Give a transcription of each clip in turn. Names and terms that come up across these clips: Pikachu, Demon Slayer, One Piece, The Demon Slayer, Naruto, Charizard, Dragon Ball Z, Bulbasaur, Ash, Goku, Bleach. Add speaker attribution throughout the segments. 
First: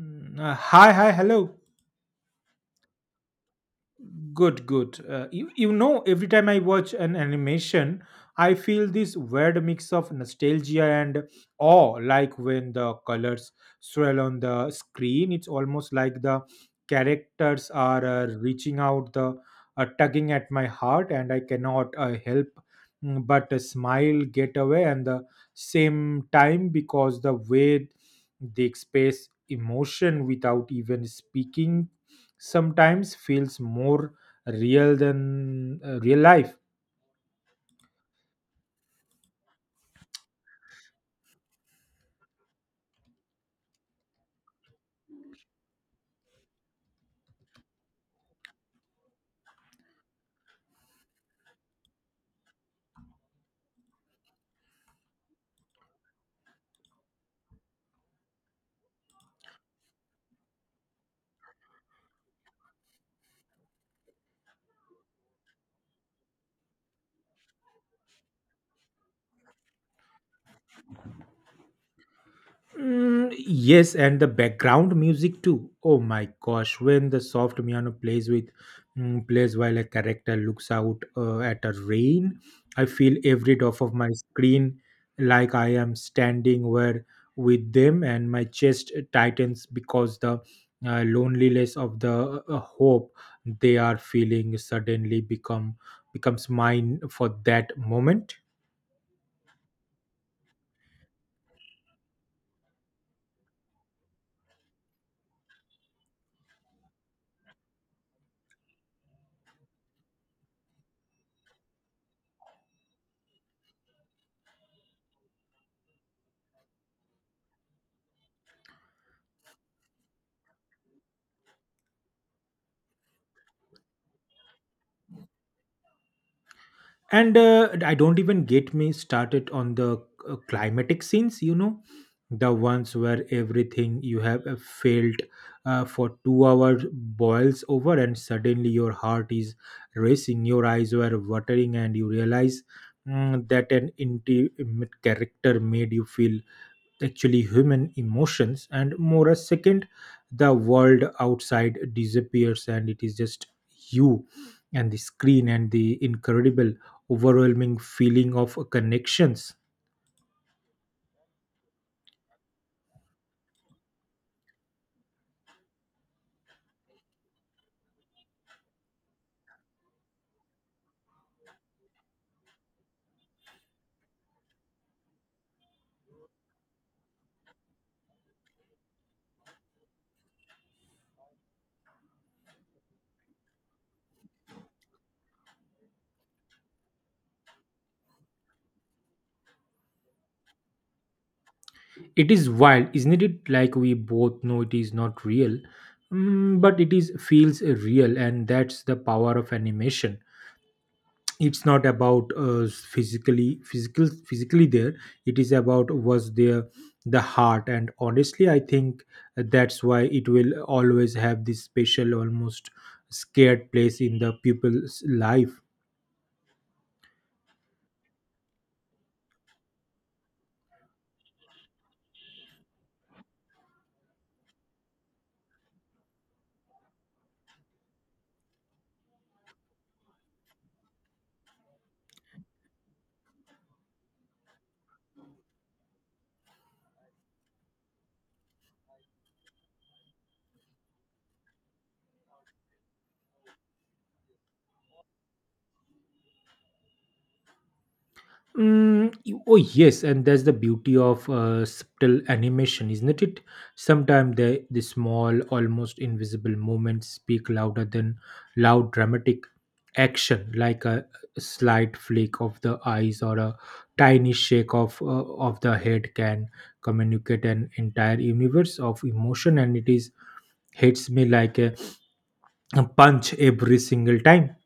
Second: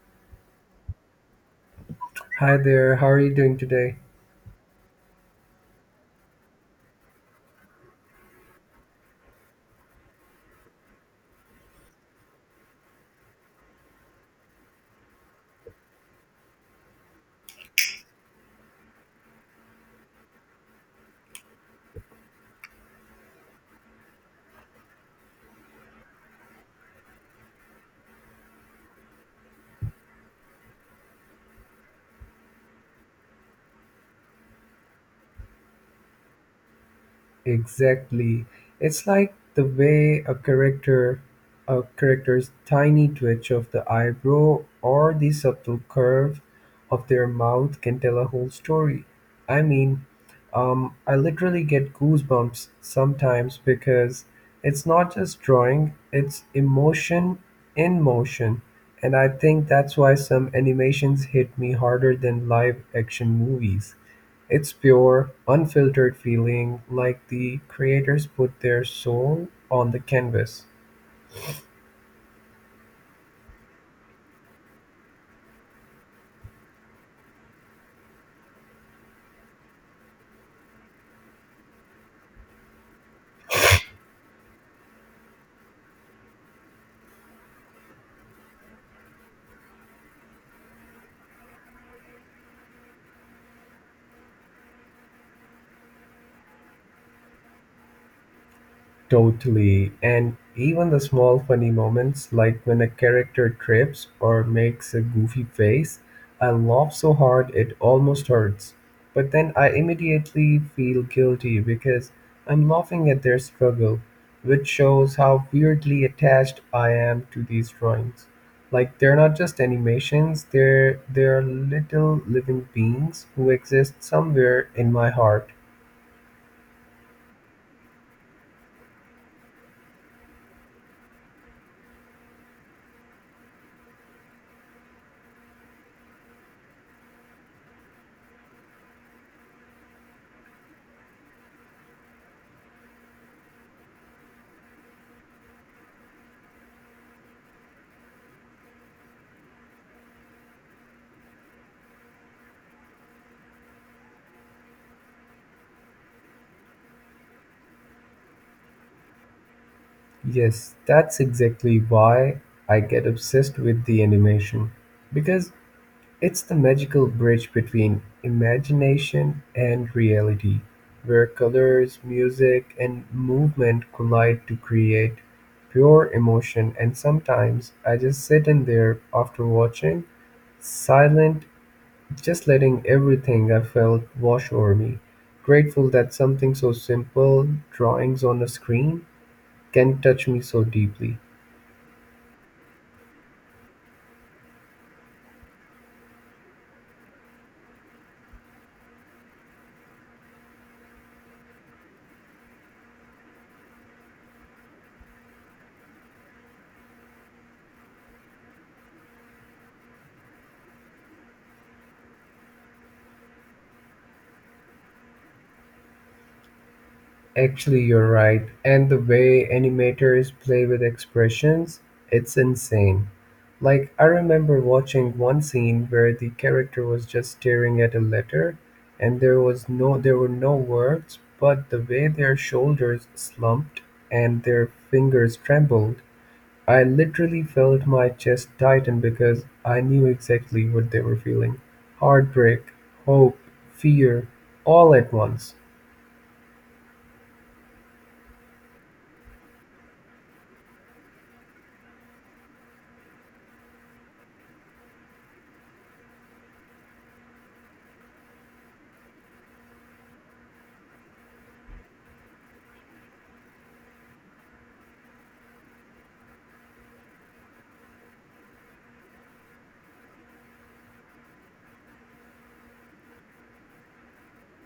Speaker 1: Hi, hello.
Speaker 2: Hi there, how are you doing today?
Speaker 1: Good, good. You know, every time I watch an animation, I feel this weird mix of nostalgia and awe. Like when the colors swirl on the screen, it's almost like the characters are reaching out, the tugging at my heart, and I cannot help mm, but smile, get away, and the same time because the way they express emotion without even speaking sometimes feels more real than real life.
Speaker 2: Exactly. It's like the way a character's tiny twitch of the eyebrow or the subtle curve of their mouth can tell a whole story. I mean, I literally get goosebumps sometimes because it's not just drawing, it's emotion in motion. And I think that's why some animations hit me harder than live action movies. It's pure, unfiltered feeling, like the creators put their soul on the canvas.
Speaker 1: Mm, yes, and the background music too. Oh my gosh, when the soft piano plays plays while a character looks out at a rain, I feel every drop of my screen like I am standing where with them, and my chest tightens because the loneliness of the hope they are feeling suddenly becomes mine for that moment.
Speaker 2: Totally. And even the small funny moments, like when a character trips or makes a goofy face, I laugh so hard it almost hurts. But then I immediately feel guilty because I'm laughing at their struggle, which shows how weirdly attached I am to these drawings. Like they're not just animations, they're little living beings who exist somewhere in my heart.
Speaker 1: And I don't even get me started on the climatic scenes, you know, the ones where everything you have failed for 2 hours boils over, and suddenly your heart is racing, your eyes were watering, and you realize that an intimate character made you feel actually human emotions. And more a second the world outside disappears and it is just you and the screen and the incredible overwhelming feeling of connections.
Speaker 2: Yes, that's exactly why I get obsessed with the animation. Because it's the magical bridge between imagination and reality, where colors, music, and movement collide to create pure emotion. And sometimes I just sit in there after watching, silent, just letting everything I felt wash over me. Grateful that something so simple, drawings on a screen, can touch me so deeply.
Speaker 1: It is wild, isn't it? Like we both know it is not real. Mm, but it is feels real, and that's the power of animation. It's not about physically there, it is about was there, the heart. And honestly, I think that's why it will always have this special, almost scared place in the people's life.
Speaker 2: Actually you're right, and the way animators play with expressions, it's insane. Like I remember watching one scene where the character was just staring at a letter and there were no words, but the way their shoulders slumped and their fingers trembled, I literally felt my chest tighten because I knew exactly what they were feeling. Heartbreak, hope, fear, all at once.
Speaker 1: Oh yes, and that's the beauty of subtle animation, isn't it? Sometimes the small, almost invisible moments speak louder than loud dramatic action, like a slight flick of the eyes or a tiny shake of the head, can communicate an entire universe of emotion, and it is hits me like a punch every single time.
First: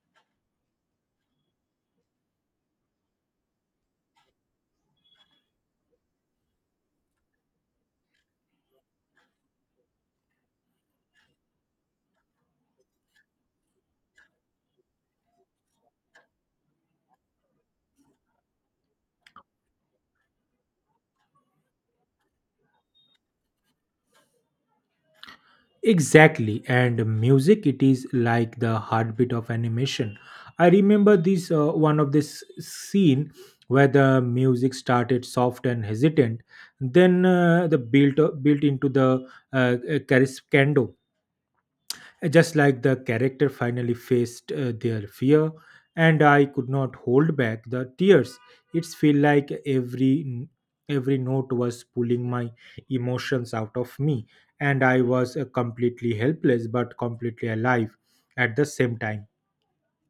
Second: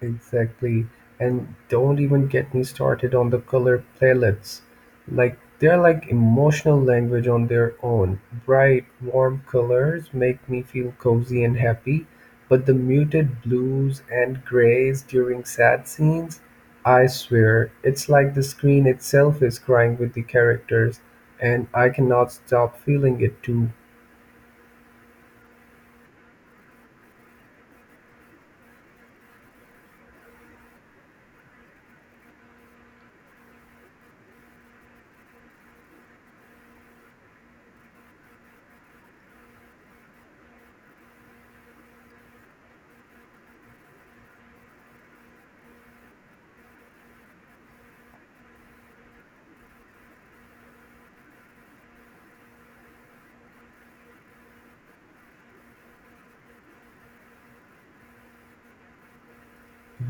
Speaker 2: Exactly. And don't even get me started on the color palettes. Like they're like emotional language on their own. Bright, warm colors make me feel cozy and happy, but the muted blues and grays during sad scenes, I swear, it's like the screen itself is crying with the characters, and I cannot stop feeling it too.
Speaker 1: Exactly, and music it is like the heartbeat of animation. I remember this one of this scene where the music started soft and hesitant, then the built built into the crescendo, just like the character finally faced their fear. And I could not hold back the tears. It's feel like every note was pulling my emotions out of me, and I was completely helpless but completely alive at the same time.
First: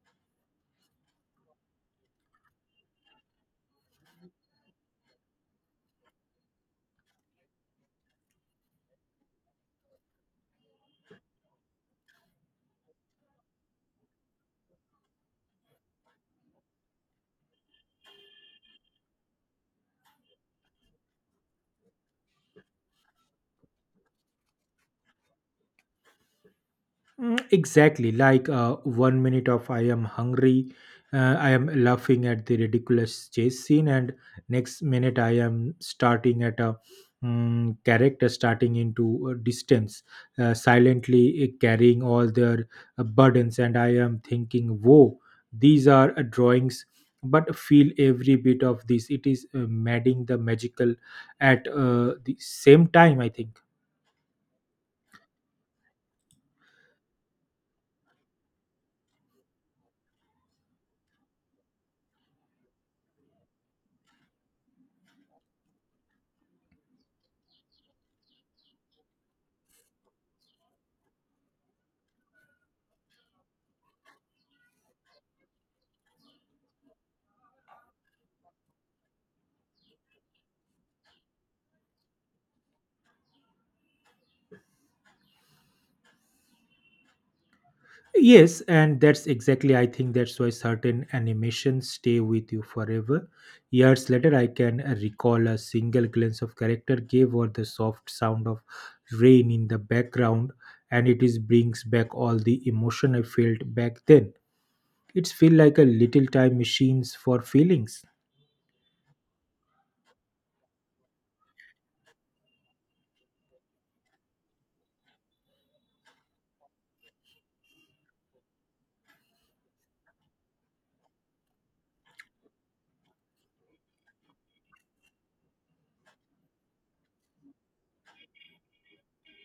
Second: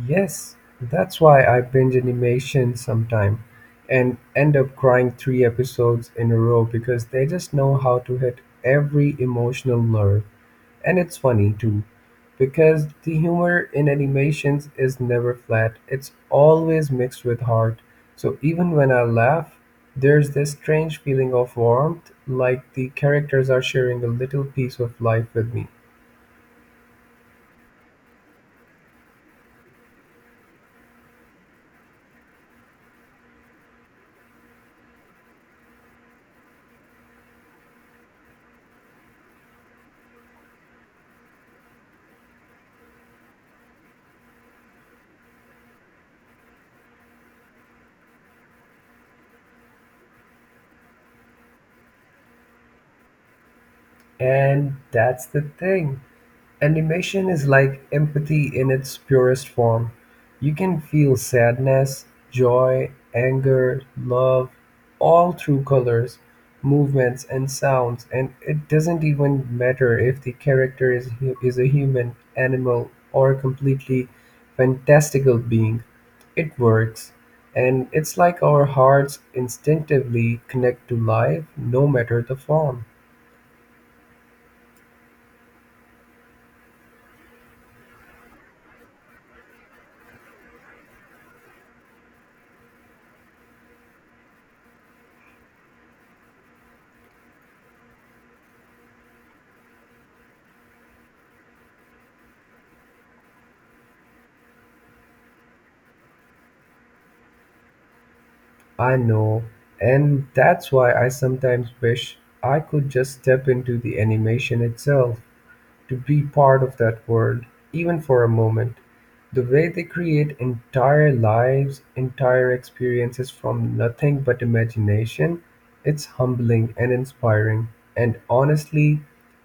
Speaker 2: Yes, that's why I binge animation sometime and end up crying three episodes in a row because they just know how to hit every emotional nerve. And it's funny too, because the humor in animations is never flat, it's always mixed with heart. So even when I laugh, there's this strange feeling of warmth, like the characters are sharing a little piece of life with me.
Speaker 1: Exactly, like one minute of I am hungry, I am laughing at the ridiculous chase scene, and next minute I am starting at a character starting into a distance, silently carrying all their burdens, and I am thinking, "Whoa, these are drawings." But feel every bit of this. It is madding the magical at the same time, I think.
Speaker 2: And that's the thing. Animation is like empathy in its purest form. You can feel sadness, joy, anger, love, all through colors, movements, and sounds, and it doesn't even matter if the character is, is a human, animal, or a completely fantastical being. It works, and it's like our hearts instinctively connect to life no matter the form.
Speaker 1: Yes, and that's exactly, I think, that's why certain animations stay with you forever. Years later, I can recall a single glance of character gave or the soft sound of rain in the background, and it is brings back all the emotion I felt back then. It's feel like a little time machines for feelings.
Speaker 2: I know, and that's why I sometimes wish I could just step into the animation itself to be part of that world, even for a moment. The way they create entire lives, entire experiences from nothing but imagination, it's humbling and inspiring. And honestly,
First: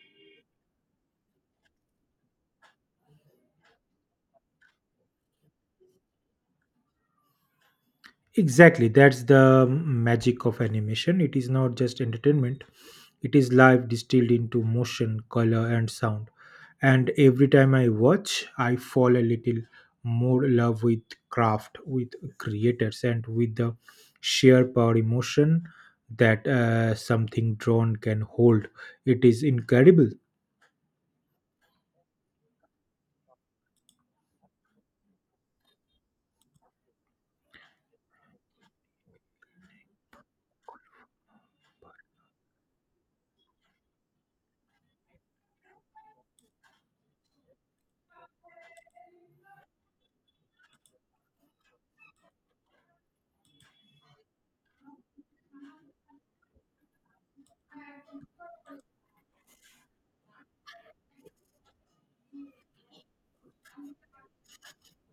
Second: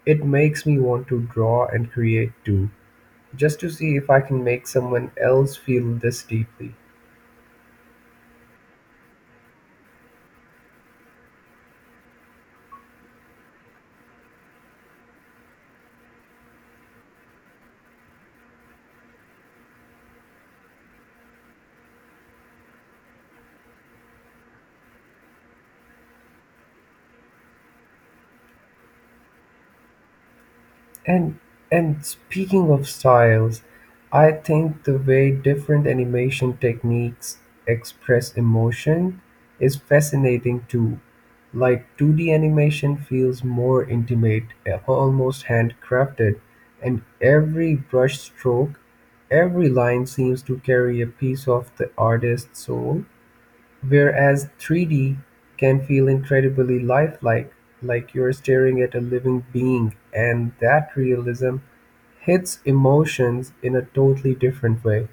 Speaker 2: it makes me want to draw and create too, just to see if I can make someone else feel this deeply.
Speaker 1: Exactly, that's the magic of animation. It is not just entertainment, it is life distilled into motion, color, and sound. And every time I watch, I fall a little more in love with craft, with creators, and with the sheer power emotion that something drawn can hold. It is incredible.
Speaker 2: And and speaking of styles, I think the way different animation techniques express emotion is fascinating too. Like 2D animation feels more intimate, almost handcrafted, and every brush stroke, every line seems to carry a piece of the artist's soul. Whereas three-D can feel incredibly lifelike, like you're staring at a living being, and that realism hits emotions in a totally different way.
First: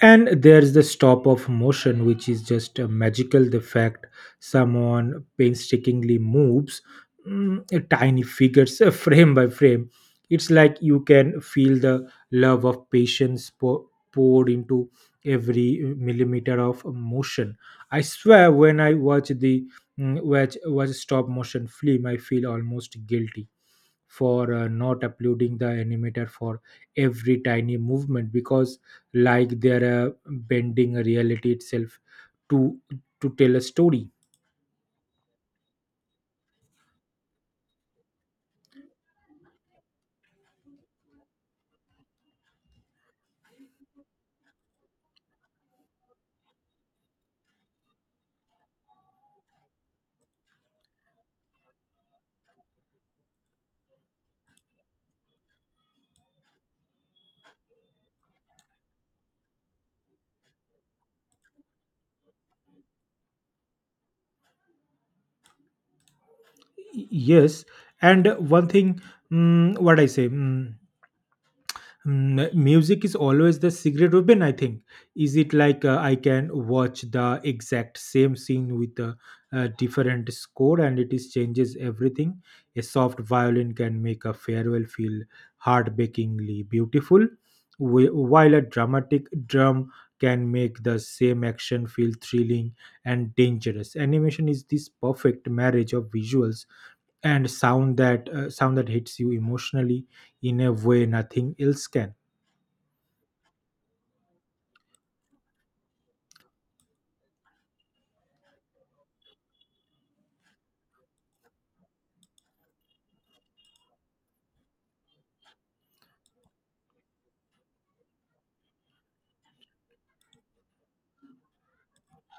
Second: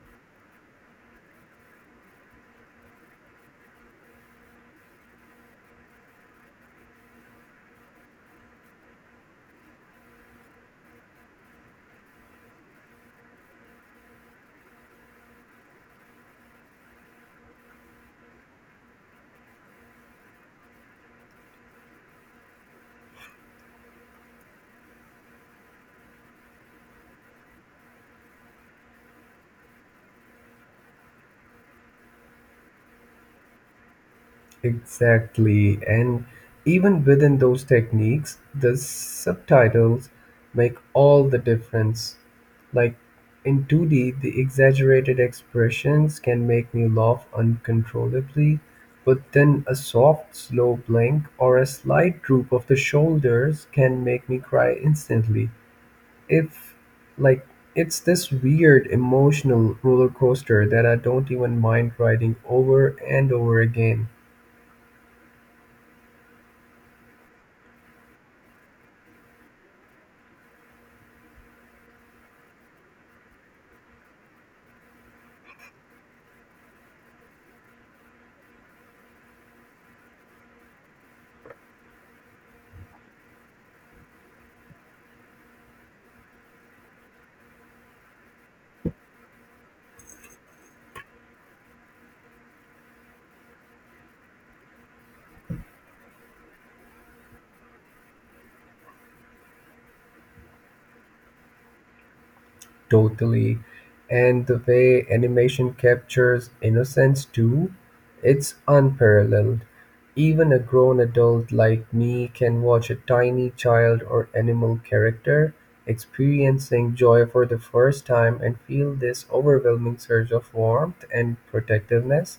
Speaker 1: And there's the stop of motion, which is just a magical the fact someone painstakingly moves a tiny figures frame by frame. It's like you can feel the love of patience poured into every millimeter of motion. I swear when I watch the watch a stop motion film, I feel almost guilty for not uploading the animator for every tiny movement, because like they're bending reality itself to to tell a story.
Speaker 2: Exactly, and even within those techniques, the subtitles make all the difference. Like in 2D, the exaggerated expressions can make me laugh uncontrollably, but then a soft, slow blink or a slight droop of the shoulders can make me cry instantly. If, like, it's this weird emotional roller coaster that I don't even mind riding over and over again.
Speaker 1: Yes. And one thing, mm, what I say mm, Mm, music is always the secret weapon, I think. Is it like I can watch the exact same scene with a different score and it is changes everything. A soft violin can make a farewell feel heartbreakingly beautiful, while a dramatic drum can make the same action feel thrilling and dangerous. Animation is this perfect marriage of visuals and sound that hits you emotionally in a way nothing else can.
Speaker 2: Totally. And the way animation captures innocence too, it's unparalleled. Even a grown adult like me can watch a tiny child or animal character experiencing joy for the first time and feel this overwhelming surge of warmth and protectiveness.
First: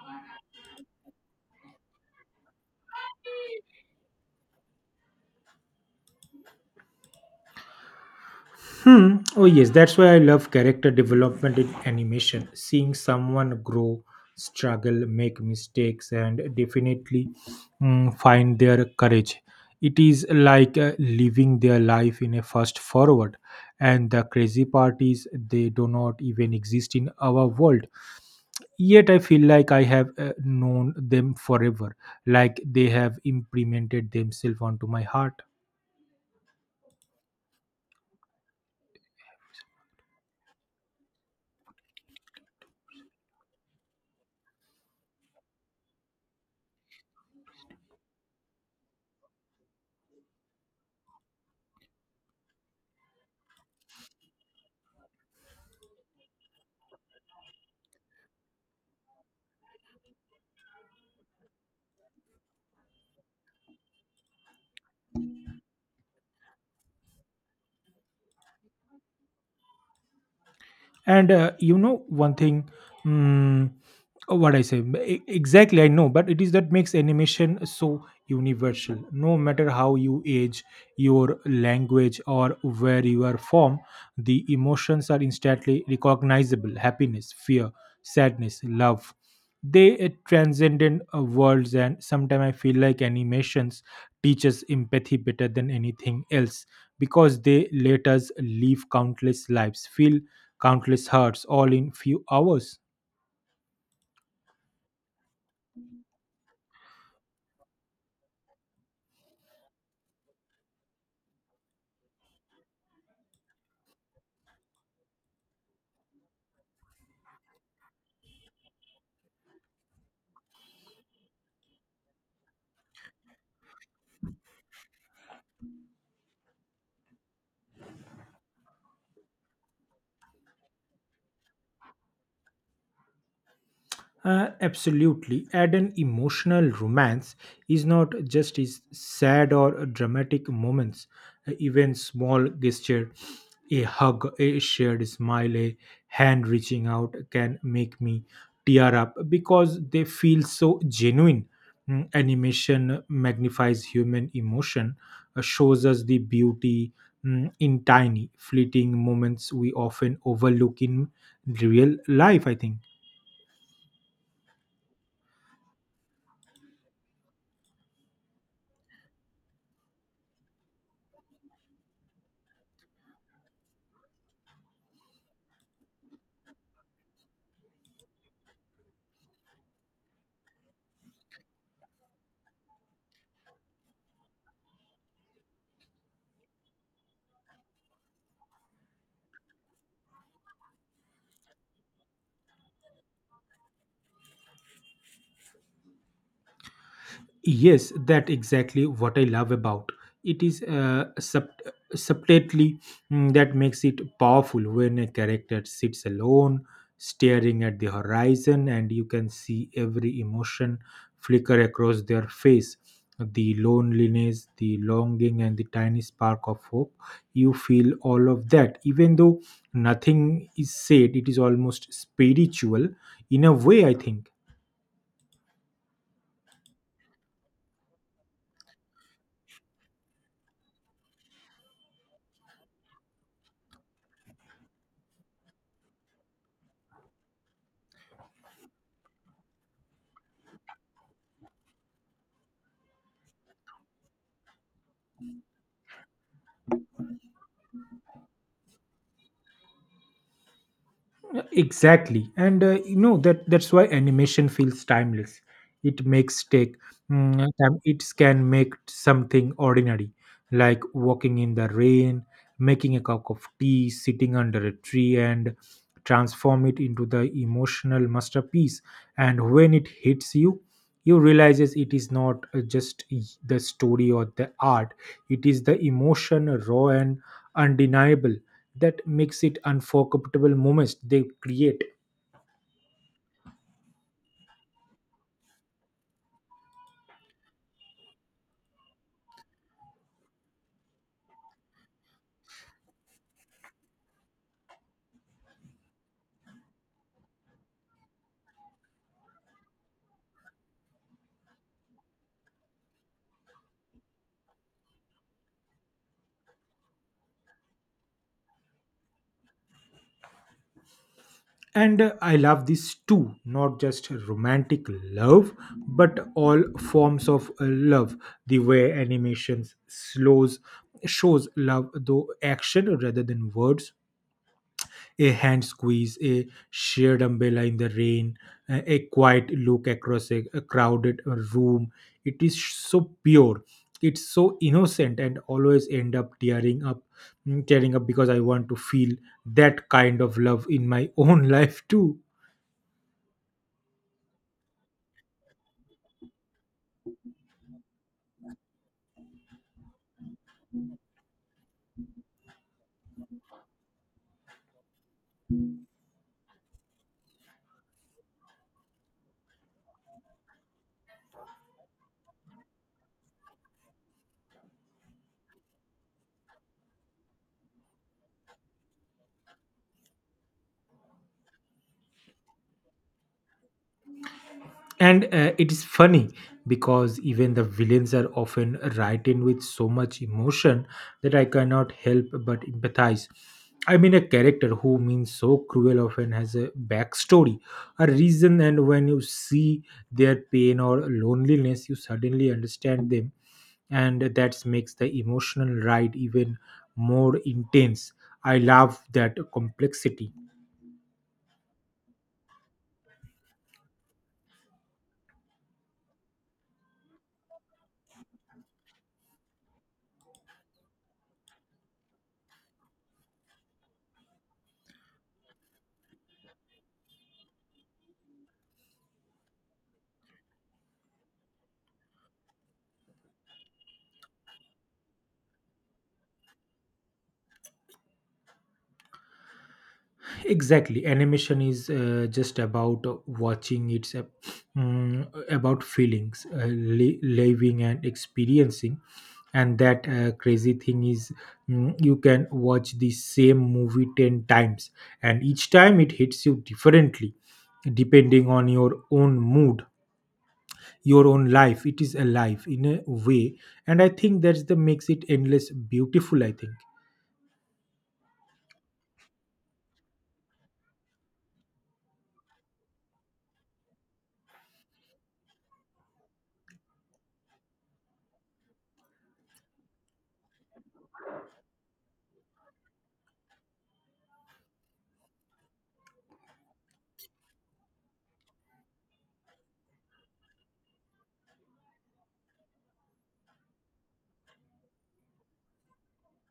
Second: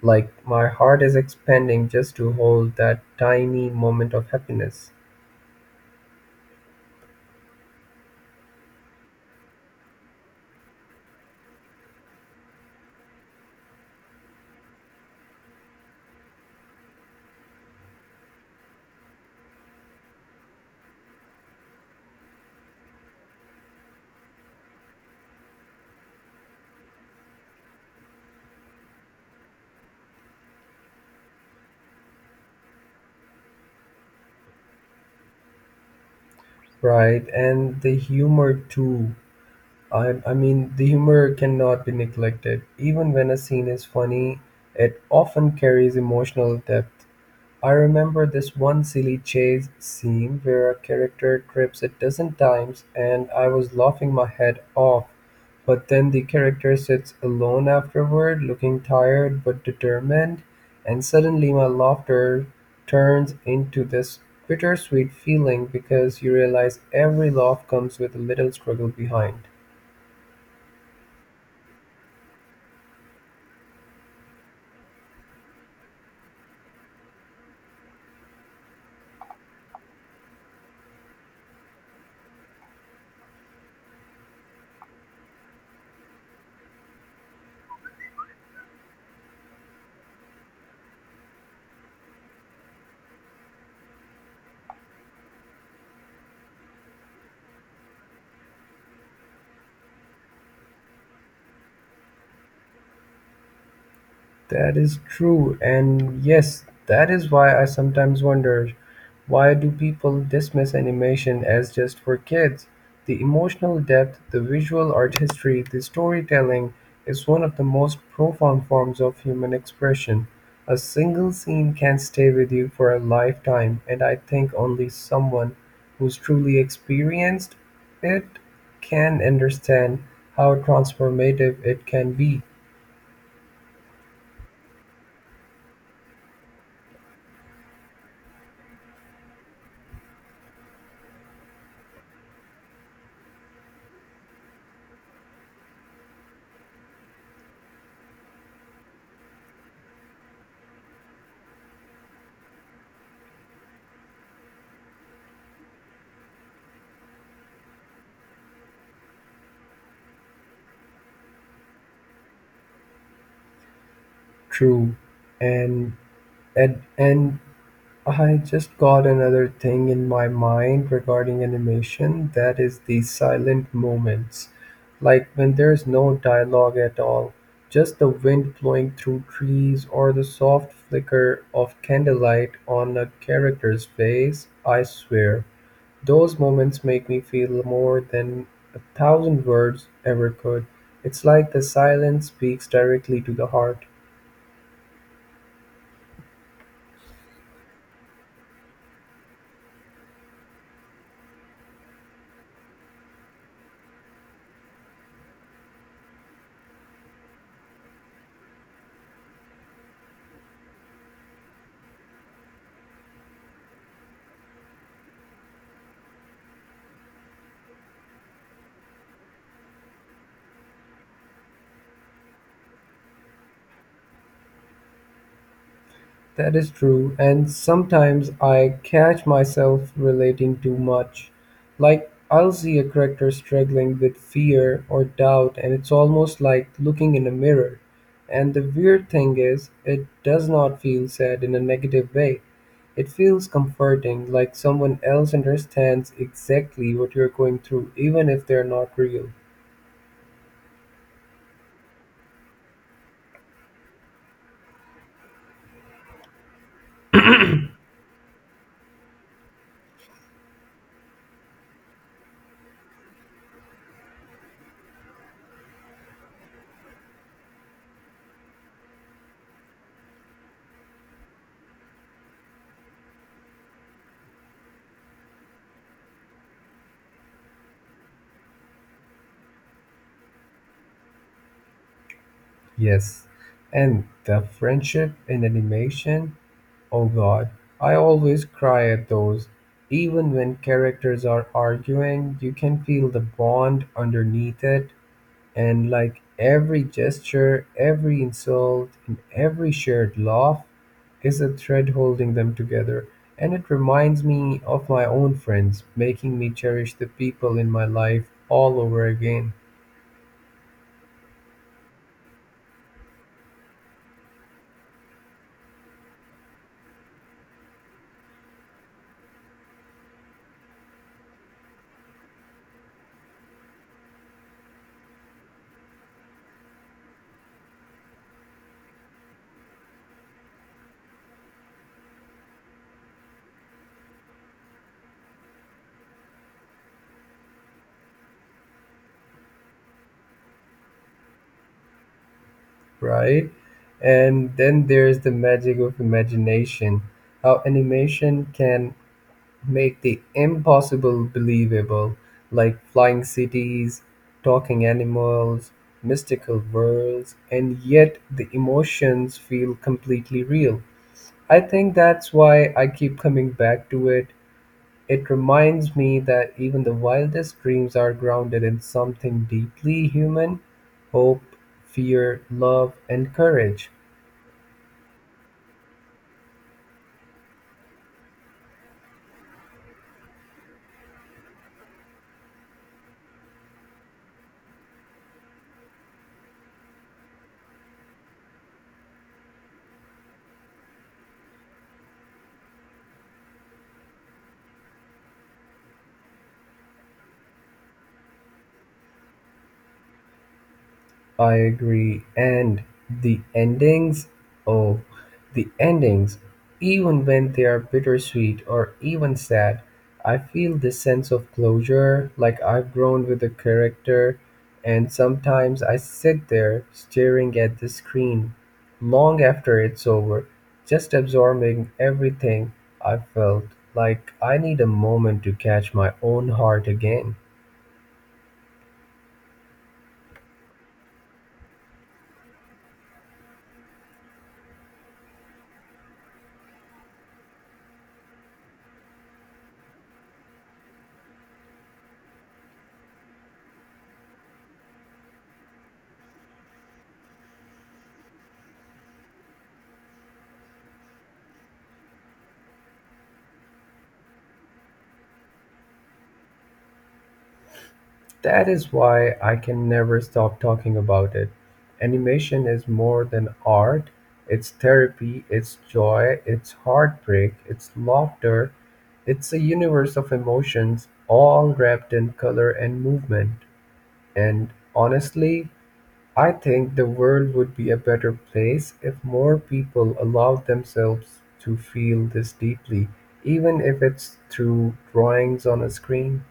Speaker 2: Like my heart is expanding just to hold that tiny moment of happiness.
Speaker 1: Hmm. Oh, yes. That's why I love character development in animation. Seeing someone grow, struggle, make mistakes, and definitely find their courage. It is like living their life in a fast forward. And the crazy part is they do not even exist in our world. Yet I feel like I have known them forever, like they have implemented themselves onto my heart.
Speaker 2: Right, and the humor too. I mean, the humor cannot be neglected. Even when a scene is funny, it often carries emotional depth. I remember this one silly chase scene where a character trips a dozen times and I was laughing my head off. But then the character sits alone afterward, looking tired but determined, and suddenly my laughter turns into this bittersweet feeling because you realize every laugh comes with a little struggle behind.
Speaker 1: And you know one thing, mm, what I say e- exactly, I know, but it is that makes animation so universal. No matter how you age, your language, or where you are from, the emotions are instantly recognizable: happiness, fear, sadness, love. They transcend in worlds, and sometimes I feel like animations teach us empathy better than anything else, because they let us live countless lives, feel countless hearts, all in few hours.
Speaker 2: That is true, and yes, that is why I sometimes wonder, why do people dismiss animation as just for kids? The emotional depth, the visual artistry, the storytelling is one of the most profound forms of human expression. A single scene can stay with you for a lifetime, and I think only someone who's truly experienced it can understand how transformative it can be.
Speaker 1: Absolutely. Add an emotional romance is not just is sad or dramatic moments. Even small gesture, a hug, a shared smile, a hand reaching out can make me tear up because they feel so genuine. Animation magnifies human emotion, shows us the beauty in tiny, fleeting moments we often overlook in real life, I think.
Speaker 2: True. And and I just got another thing in my mind regarding animation, that is the silent moments. Like when there's no dialogue at all, just the wind blowing through trees or the soft flicker of candlelight on a character's face, I swear. Those moments make me feel more than a thousand words ever could. It's like the silence speaks directly to the heart.
Speaker 1: Yes, that exactly what I love about it is subtly that makes it powerful. When a character sits alone, staring at the horizon, and you can see every emotion flicker across their face. The loneliness, the longing, and the tiny spark of hope. You feel all of that, even though nothing is said. It is almost spiritual in a way, I think.
Speaker 2: That is true, and sometimes I catch myself relating too much. Like, I'll see a character struggling with fear or doubt, and it's almost like looking in a mirror. And the weird thing is, it does not feel sad in a negative way. It feels comforting, like someone else understands exactly what you're going through, even if they're not real.
Speaker 1: Exactly. And you know, that that's why animation feels timeless. It makes take time. It can make something ordinary like walking in the rain, making a cup of tea, sitting under a tree, and transform it into the emotional masterpiece. And when it hits you, you realizes it is not the story or the art, it is the emotion, raw and undeniable, that makes it unforgettable moments they create.
Speaker 2: Yes, and the friendship in animation. Oh god, I always cry at those. Even when characters are arguing, you can feel the bond underneath it, and like every gesture, every insult, and every shared laugh is a thread holding them together. And it reminds me of my own friends, making me cherish the people in my life all over again,
Speaker 1: And I love this too, not just romantic love but all forms of love. The way animations slows shows love though action rather than words. A hand squeeze, a shared umbrella in the rain, a quiet look across a crowded room. It is so pure. It's so innocent, and always end up tearing up, tearing up because I want to feel that kind of love in my own life too.
Speaker 2: right? And then there's the magic of imagination, how animation can make the impossible believable, like flying cities, talking animals, mystical worlds, and yet the emotions feel completely real. I think that's why I keep coming back to it. It reminds me that even the wildest dreams are grounded in something deeply human, hope, fear, love, and courage.
Speaker 1: And it is funny because even the villains are often written with so much emotion that I cannot help but empathize. I mean, a character who means so cruel often has a backstory, a reason, and when you see their pain or loneliness, you suddenly understand them. And that makes the emotional ride even more intense. I love that complexity.
Speaker 2: I agree. And the endings, oh, the endings, even when they are bittersweet or even sad, I feel this sense of closure, like I've grown with the character. And sometimes I sit there staring at the screen long after it's over, just absorbing everything I felt. Like I need a moment to catch my own heart again.
Speaker 1: Exactly, animation is just about watching. It's about feelings, living and experiencing. And that crazy thing is, you can watch the same movie 10 times, and each time it hits you differently, depending on your own mood, your own life. It is alive in a way, and I think that's the makes it endless beautiful, I think.
Speaker 2: That is why I can never stop talking about it. Animation is more than art. It's therapy, it's joy, it's heartbreak, it's laughter. It's a universe of emotions, all wrapped in color and movement. And honestly, I think the world would be a better place if more people allowed themselves to feel this deeply, even if it's through drawings on a screen.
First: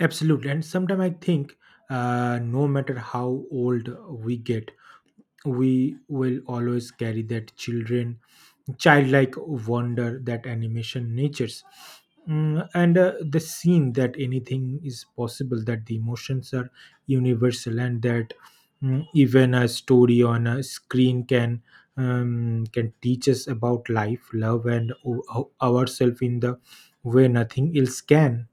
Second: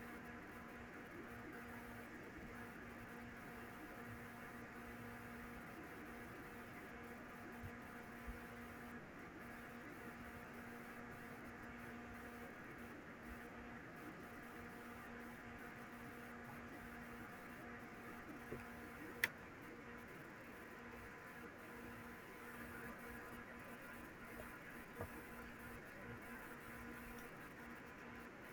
Speaker 1: Absolutely. And sometimes I think, no matter how old we get, we will always carry that childlike wonder that animation natures. And the scene that anything is possible, that the emotions are universal, and that even a story on a screen can teach us about life, love, and ourselves in the way nothing else can.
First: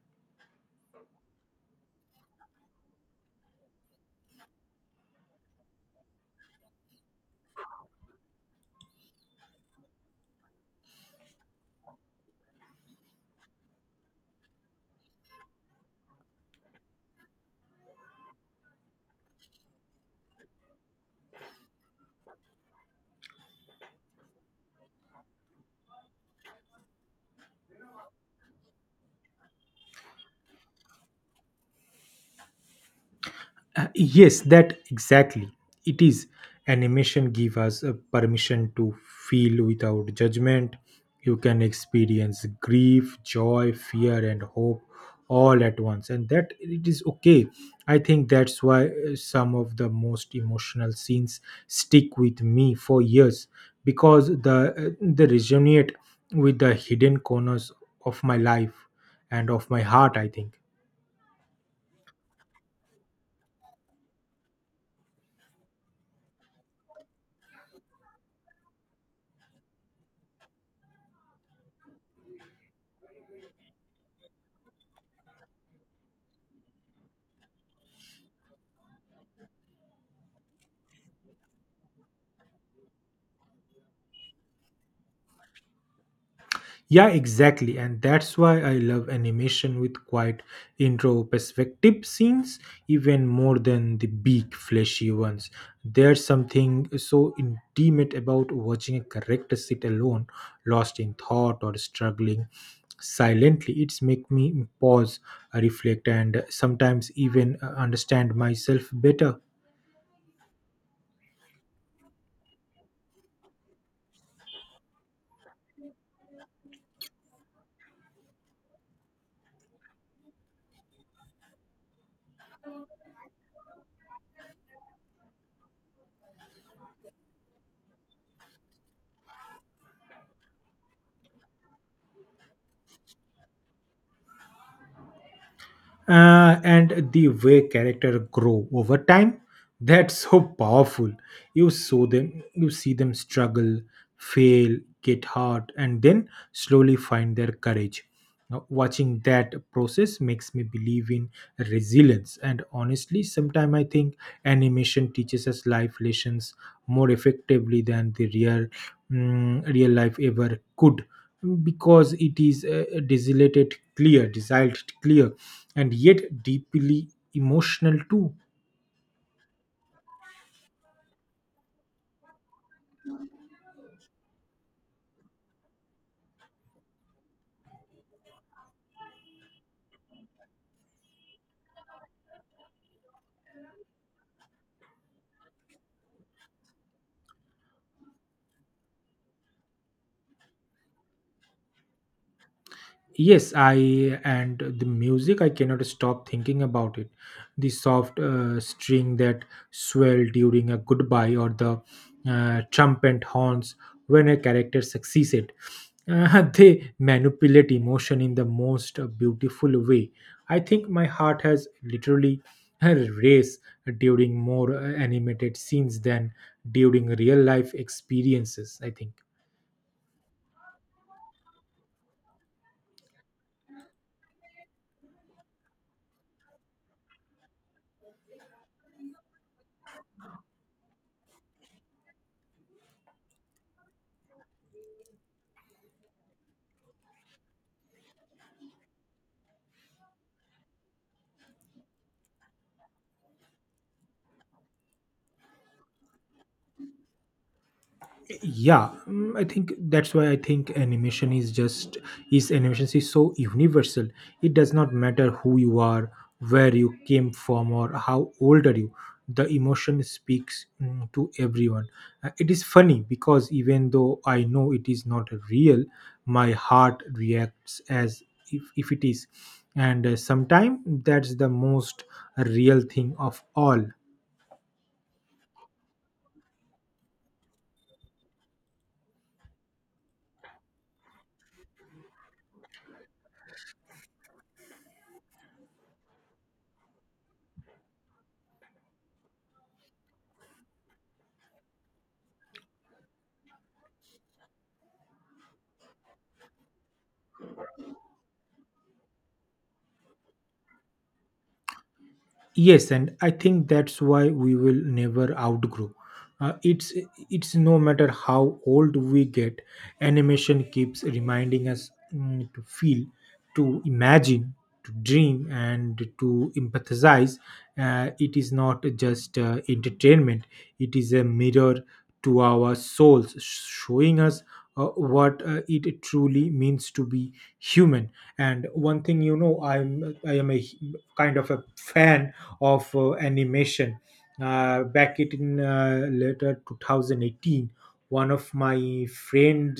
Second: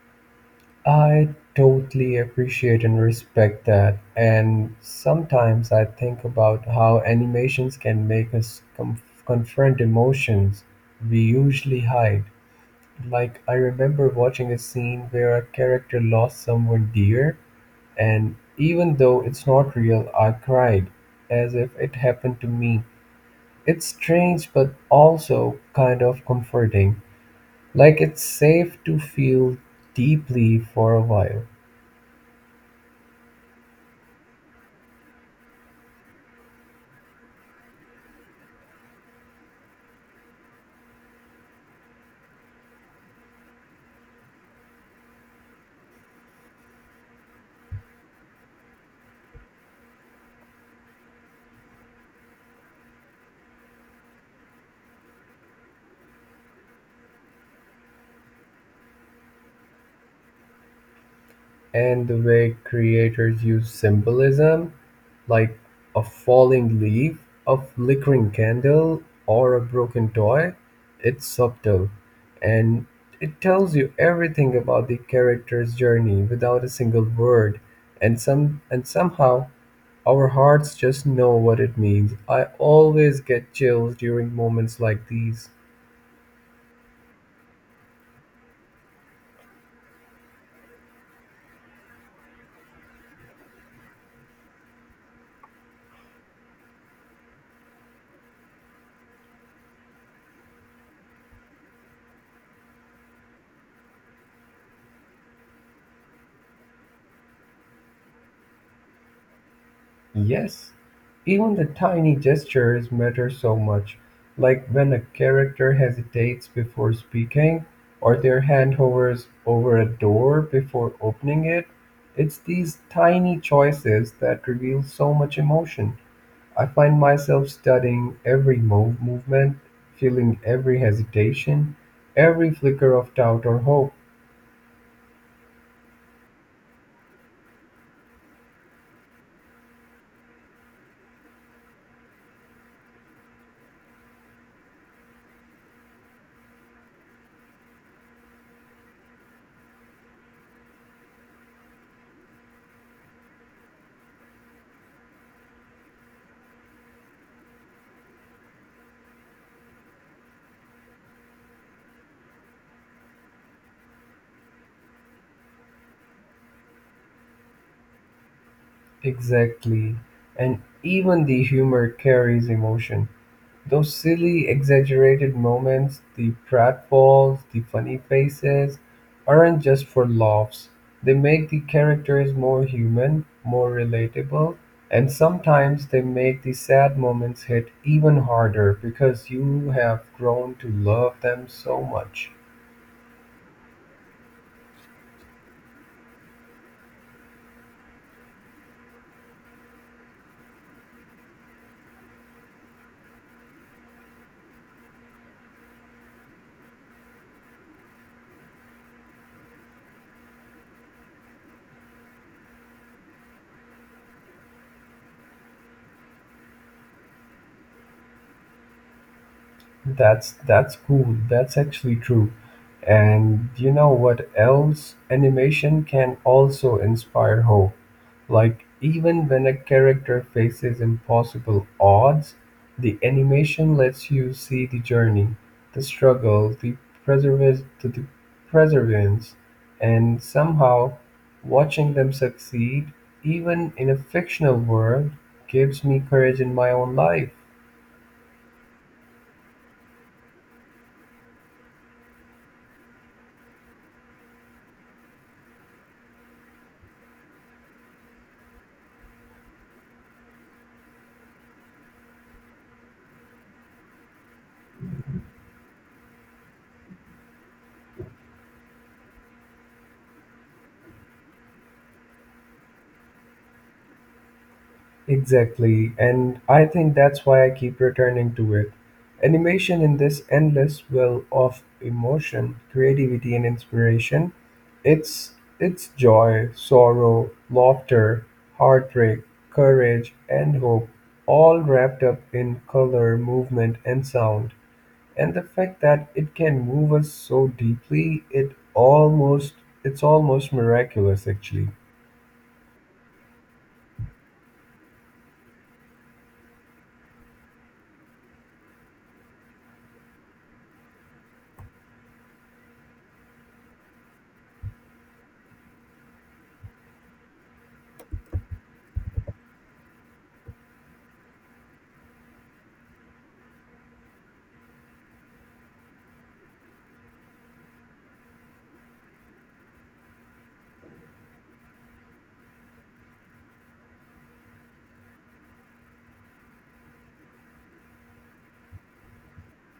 Speaker 2: I totally appreciate and respect that. And sometimes I think about how animations can make us confront emotions we usually hide. Like, I remember watching a scene where a character lost someone dear, and even though it's not real, I cried as if it happened to me. It's strange, but also kind of comforting. Like, it's safe to feel deeply for a while.
Speaker 1: Yes, that exactly. It is animation give us a permission to feel without judgment. You can experience grief, joy, fear, and hope all at once, and that it is okay. I think that's why some of the most emotional scenes stick with me for years because the they resonate with the hidden corners of my life and of my heart, I think.
Speaker 2: And the way creators use symbolism, like a falling leaf, a flickering candle, or a broken toy, it's subtle and it tells you everything about the character's journey without a single word. And somehow our hearts just know what it means. I always get chills during moments like these.
Speaker 1: Yeah, exactly. And that's why I love animation with quite intro perspective scenes even more than the big fleshy ones. There's something so intimate about watching a character sit alone, lost in thought or struggling silently. It's make me pause, reflect, and sometimes even understand myself better.
Speaker 2: Yes, even the tiny gestures matter so much, like when a character hesitates before speaking, or their hand hovers over a door before opening it. It's these tiny choices that reveal so much emotion. I find myself studying movement, feeling every hesitation, every flicker of doubt or hope.
Speaker 1: And the way character grow over time, that's so powerful. You see them struggle, fail, get hurt, and then slowly find their courage. Watching that process makes me believe in resilience. And honestly, sometimes I think animation teaches us life lessons more effectively than the real life ever could, because it is desolated clear, desired clear, and yet deeply emotional too.
Speaker 2: Exactly. And even the humor carries emotion. Those silly, exaggerated moments, the pratfalls, the funny faces, aren't just for laughs. They make the characters more human, more relatable, and sometimes they make the sad moments hit even harder because you have grown to love them so much.
Speaker 1: Yes, I and the music, I cannot stop thinking about it. The soft string that swell during a goodbye, or the trumpet horns when a character succeeded. They manipulate emotion in the most beautiful way. I think my heart has literally raced during more animated scenes than during real life experiences, I think.
Speaker 2: That's cool. That's actually true. And you know what else? Animation can also inspire hope. Like even when a character faces impossible odds, the animation lets you see the journey, the struggle, the perseverance, and somehow watching them succeed, even in a fictional world, gives me courage in my own life.
Speaker 1: Yeah, I think that's why, I think animation is just, is animation is so universal. It does not matter who you are, where you came from, or how old are you. The emotion speaks to everyone. It is funny because even though I know it is not real, my heart reacts as if it is. And sometimes that's the most real thing of all.
Speaker 2: Exactly, and I think that's why I keep returning to it. Animation in this endless well of emotion, creativity and inspiration. It's it's joy, sorrow, laughter, heartbreak, courage and hope, all wrapped up in color, movement and sound. And the fact that it can move us so deeply, it's almost miraculous actually.
Speaker 1: Yes, and I think that's why we will never outgrow. Uh, it's it's no matter how old we get, animation keeps reminding us to feel, to imagine, to dream, and to empathize. It is not just entertainment; it is a mirror to our souls, showing us what it truly means to be human. And one thing, you know, I am kind of a fan of animation. Back it in later 2018, one of my friend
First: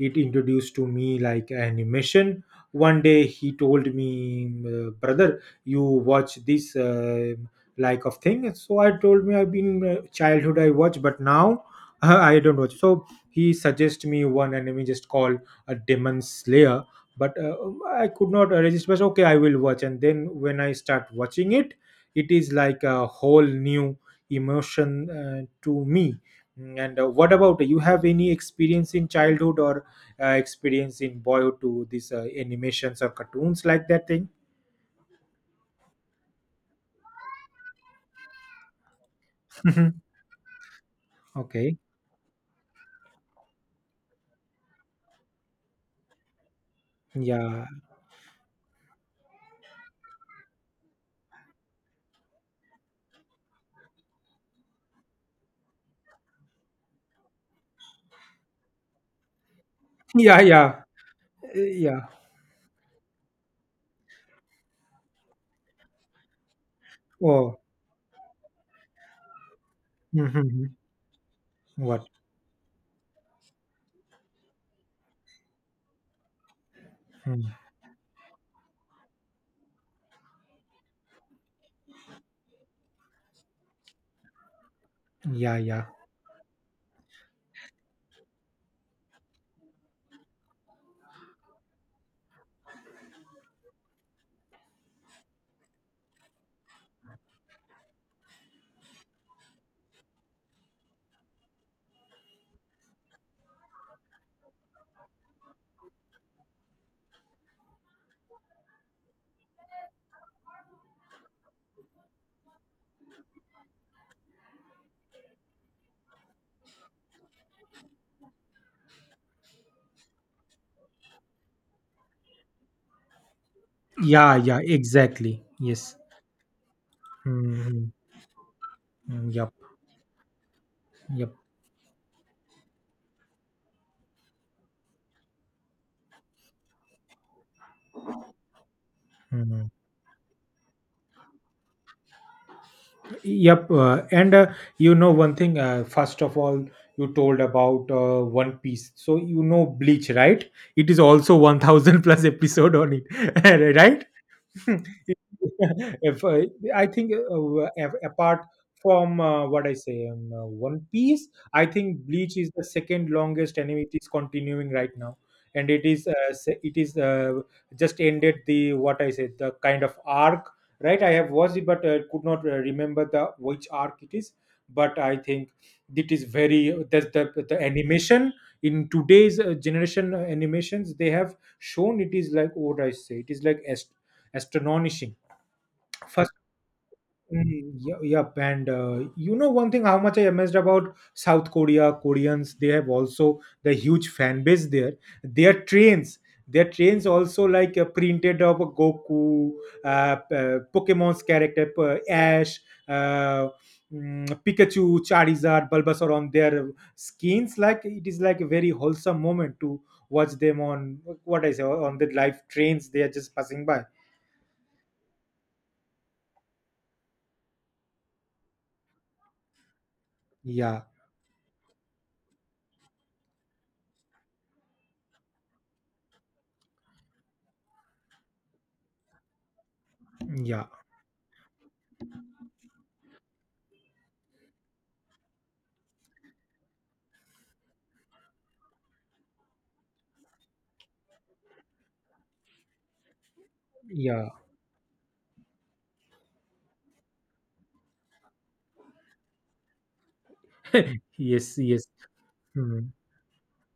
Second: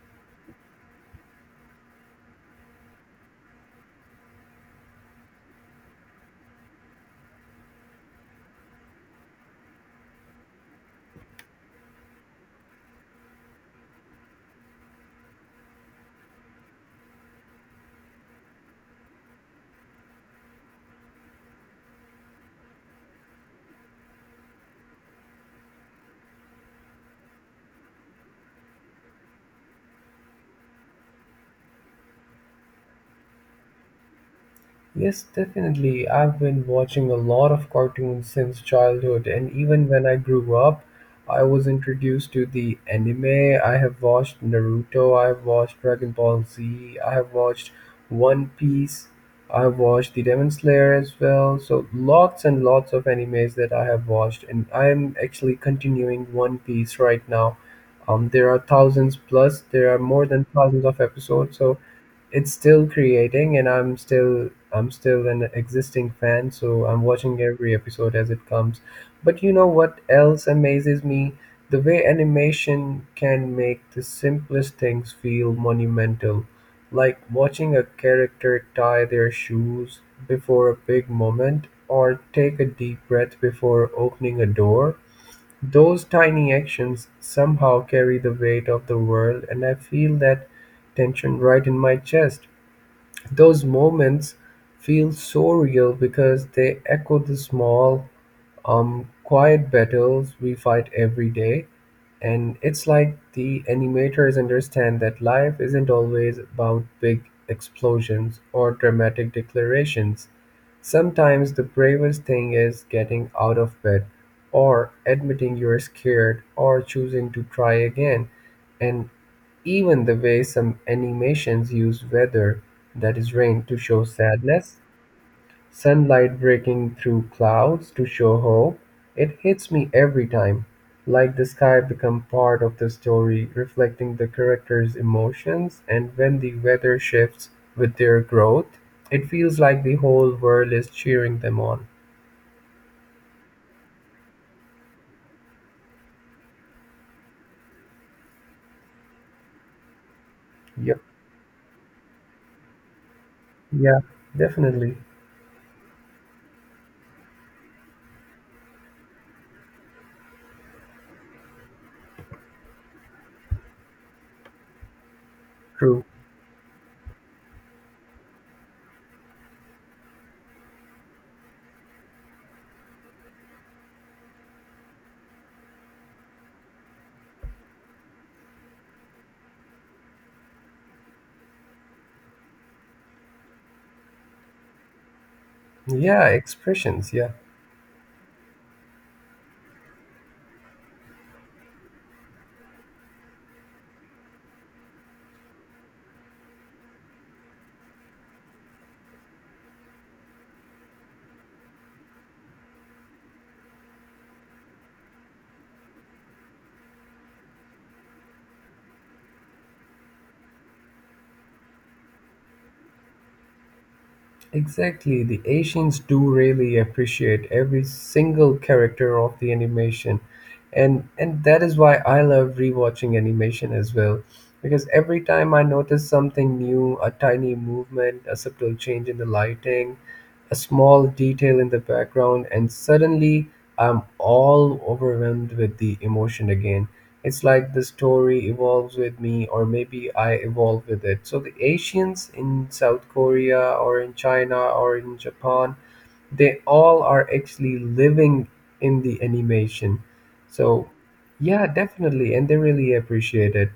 Speaker 1: it introduced to me like animation. One day he told me, brother, you watch this like of thing. So I told me I've been childhood I watch, but now I don't watch. So he suggested me one anime just called a Demon Slayer, but I could not resist. But okay, I will watch. And then when I start watching it, it is like a whole new emotion to me. And what about you, have any experience in childhood or experience in boyhood to these animations or cartoons like that thing?
Speaker 2: Yes, definitely. I've been watching a lot of cartoons since childhood, and even
Speaker 1: Mhm.
Speaker 2: when I grew up, I was
Speaker 1: Okay.
Speaker 2: introduced to the anime. I have watched Naruto, I have watched Dragon Ball Z, I have
Speaker 1: Yeah.
Speaker 2: watched One Piece, I have watched The Demon Slayer as well. So, lots and lots of animes that I have watched, and I am actually continuing One Piece right now. There are thousands plus, there are more
Speaker 1: Yeah,
Speaker 2: than
Speaker 1: yeah.
Speaker 2: thousands of episodes, so
Speaker 1: Yeah.
Speaker 2: it's still creating, and I'm still an existing fan, so I'm watching
Speaker 1: Oh.
Speaker 2: every episode as it comes. But you know what else
Speaker 1: Hmm.
Speaker 2: amazes me, the way
Speaker 1: What?
Speaker 2: animation can make the simplest things feel monumental, like
Speaker 1: Mm.
Speaker 2: watching a character tie their shoes before a big moment or take a deep breath before opening a door.
Speaker 1: Yeah, yeah,
Speaker 2: Those tiny actions somehow carry the weight of the world and I feel that tension right in my chest. Those moments feel so real because they echo the small, quiet battles we fight every day. And it's like the animators understand that life isn't always about big explosions or dramatic declarations. Sometimes the bravest thing is getting out of bed, or admitting you're scared, or choosing to try again. And even the way some animations use weather, that is rain, to show
Speaker 1: yeah, yeah,
Speaker 2: sadness,
Speaker 1: exactly, yes.
Speaker 2: sunlight breaking through
Speaker 1: Hmm.
Speaker 2: clouds to show hope, it
Speaker 1: Yep.
Speaker 2: hits me every time.
Speaker 1: Yep.
Speaker 2: Like the sky become part of the story, reflecting the characters' emotions, and when the weather shifts with their growth, it feels
Speaker 1: Mhm.
Speaker 2: like the whole world is cheering them on.
Speaker 1: Yep. And you know one thing. First of all, you told about One Piece, so you know Bleach, right? It
Speaker 2: Yep.
Speaker 1: is also 1,000 plus episode on it,
Speaker 2: Yeah,
Speaker 1: right?
Speaker 2: definitely.
Speaker 1: If I think apart from what I say, One Piece, I think Bleach is the second longest anime. It is continuing right now, and it
Speaker 2: True.
Speaker 1: is it is just ended the what I said the kind of arc. Right, I have watched it, but could not remember the which arc it is. But I think it is very the the animation in today's generation animations they have shown, it is like what I say. It is like astonishing.
Speaker 2: Yeah,
Speaker 1: First,
Speaker 2: expressions. Yeah.
Speaker 1: yep. And you know one thing, how much I amazed about South Korea, Koreans, they have also the huge fan base there. Their trains, their trains also like printed of Goku, Pokemon's character Ash, uh, Pikachu, Charizard, Bulbasaur on their skins. Like it is like a very wholesome moment to watch them on what I say on the live trains. They are just passing by.
Speaker 2: Exactly, the Asians do really appreciate every single character of the animation.
Speaker 1: Yeah,
Speaker 2: And that is why I love rewatching animation as well. Because every time I notice something new, a tiny movement, a subtle change in the lighting, a
Speaker 1: yeah,
Speaker 2: small detail in the background, and suddenly I'm all overwhelmed with the emotion again. It's like the story evolves with me, or maybe I evolve with it. So the Asians in South Korea or in
Speaker 1: yeah.
Speaker 2: China or in Japan, they all are actually living in the animation. So,
Speaker 1: Yes,
Speaker 2: yeah,
Speaker 1: yes.
Speaker 2: definitely. And they
Speaker 1: Mm,
Speaker 2: really appreciate it.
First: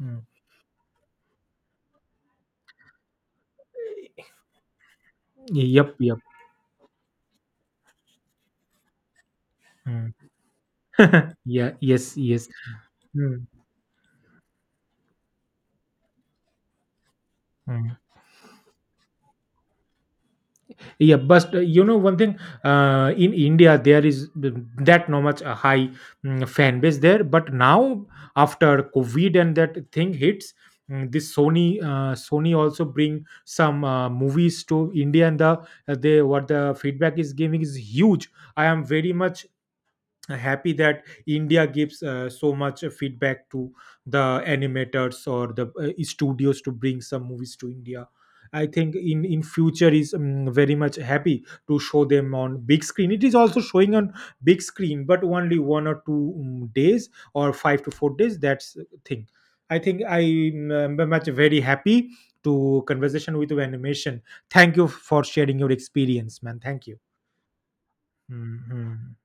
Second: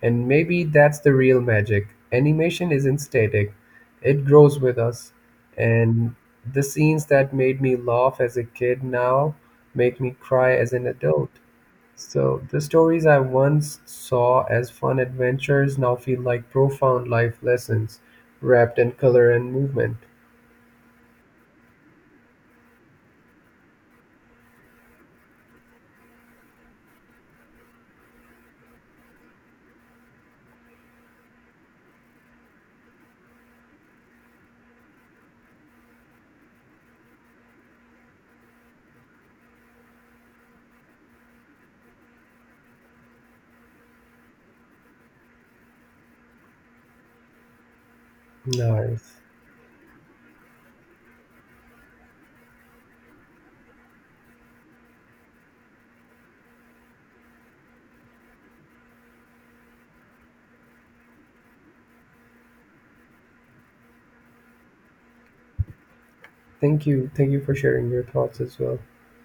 Speaker 1: mm.
Speaker 2: And maybe that's the real magic. Animation isn't static, it grows with us.
Speaker 1: Yep,
Speaker 2: And
Speaker 1: yep.
Speaker 2: the scenes that made me laugh as a kid now make me
Speaker 1: Mm.
Speaker 2: cry as an adult.
Speaker 1: Yeah, yes,
Speaker 2: So
Speaker 1: yes.
Speaker 2: the stories I
Speaker 1: Mm,
Speaker 2: once saw as fun adventures now feel like profound life
Speaker 1: mm.
Speaker 2: lessons wrapped in color and movement.
Speaker 1: Yeah, but you know one thing, in India there is that no much a high fan base there, but now after COVID and that thing hits, this Sony Sony also bring some movies to India. And the they what the feedback is giving is huge. I am very much happy that India gives so much feedback to the animators or the studios to bring some movies to India. I think
Speaker 2: Nice.
Speaker 1: in future is very much happy to show them on big screen. It is also showing on big screen, but only one or two days or 5 to 4 days, that's the thing. I think I am much very happy to conversation with you animation. Thank you for sharing your experience, man,
Speaker 2: Thank
Speaker 1: thank you.
Speaker 2: you. Thank you for sharing your thoughts as well.
Speaker 1: Mhm.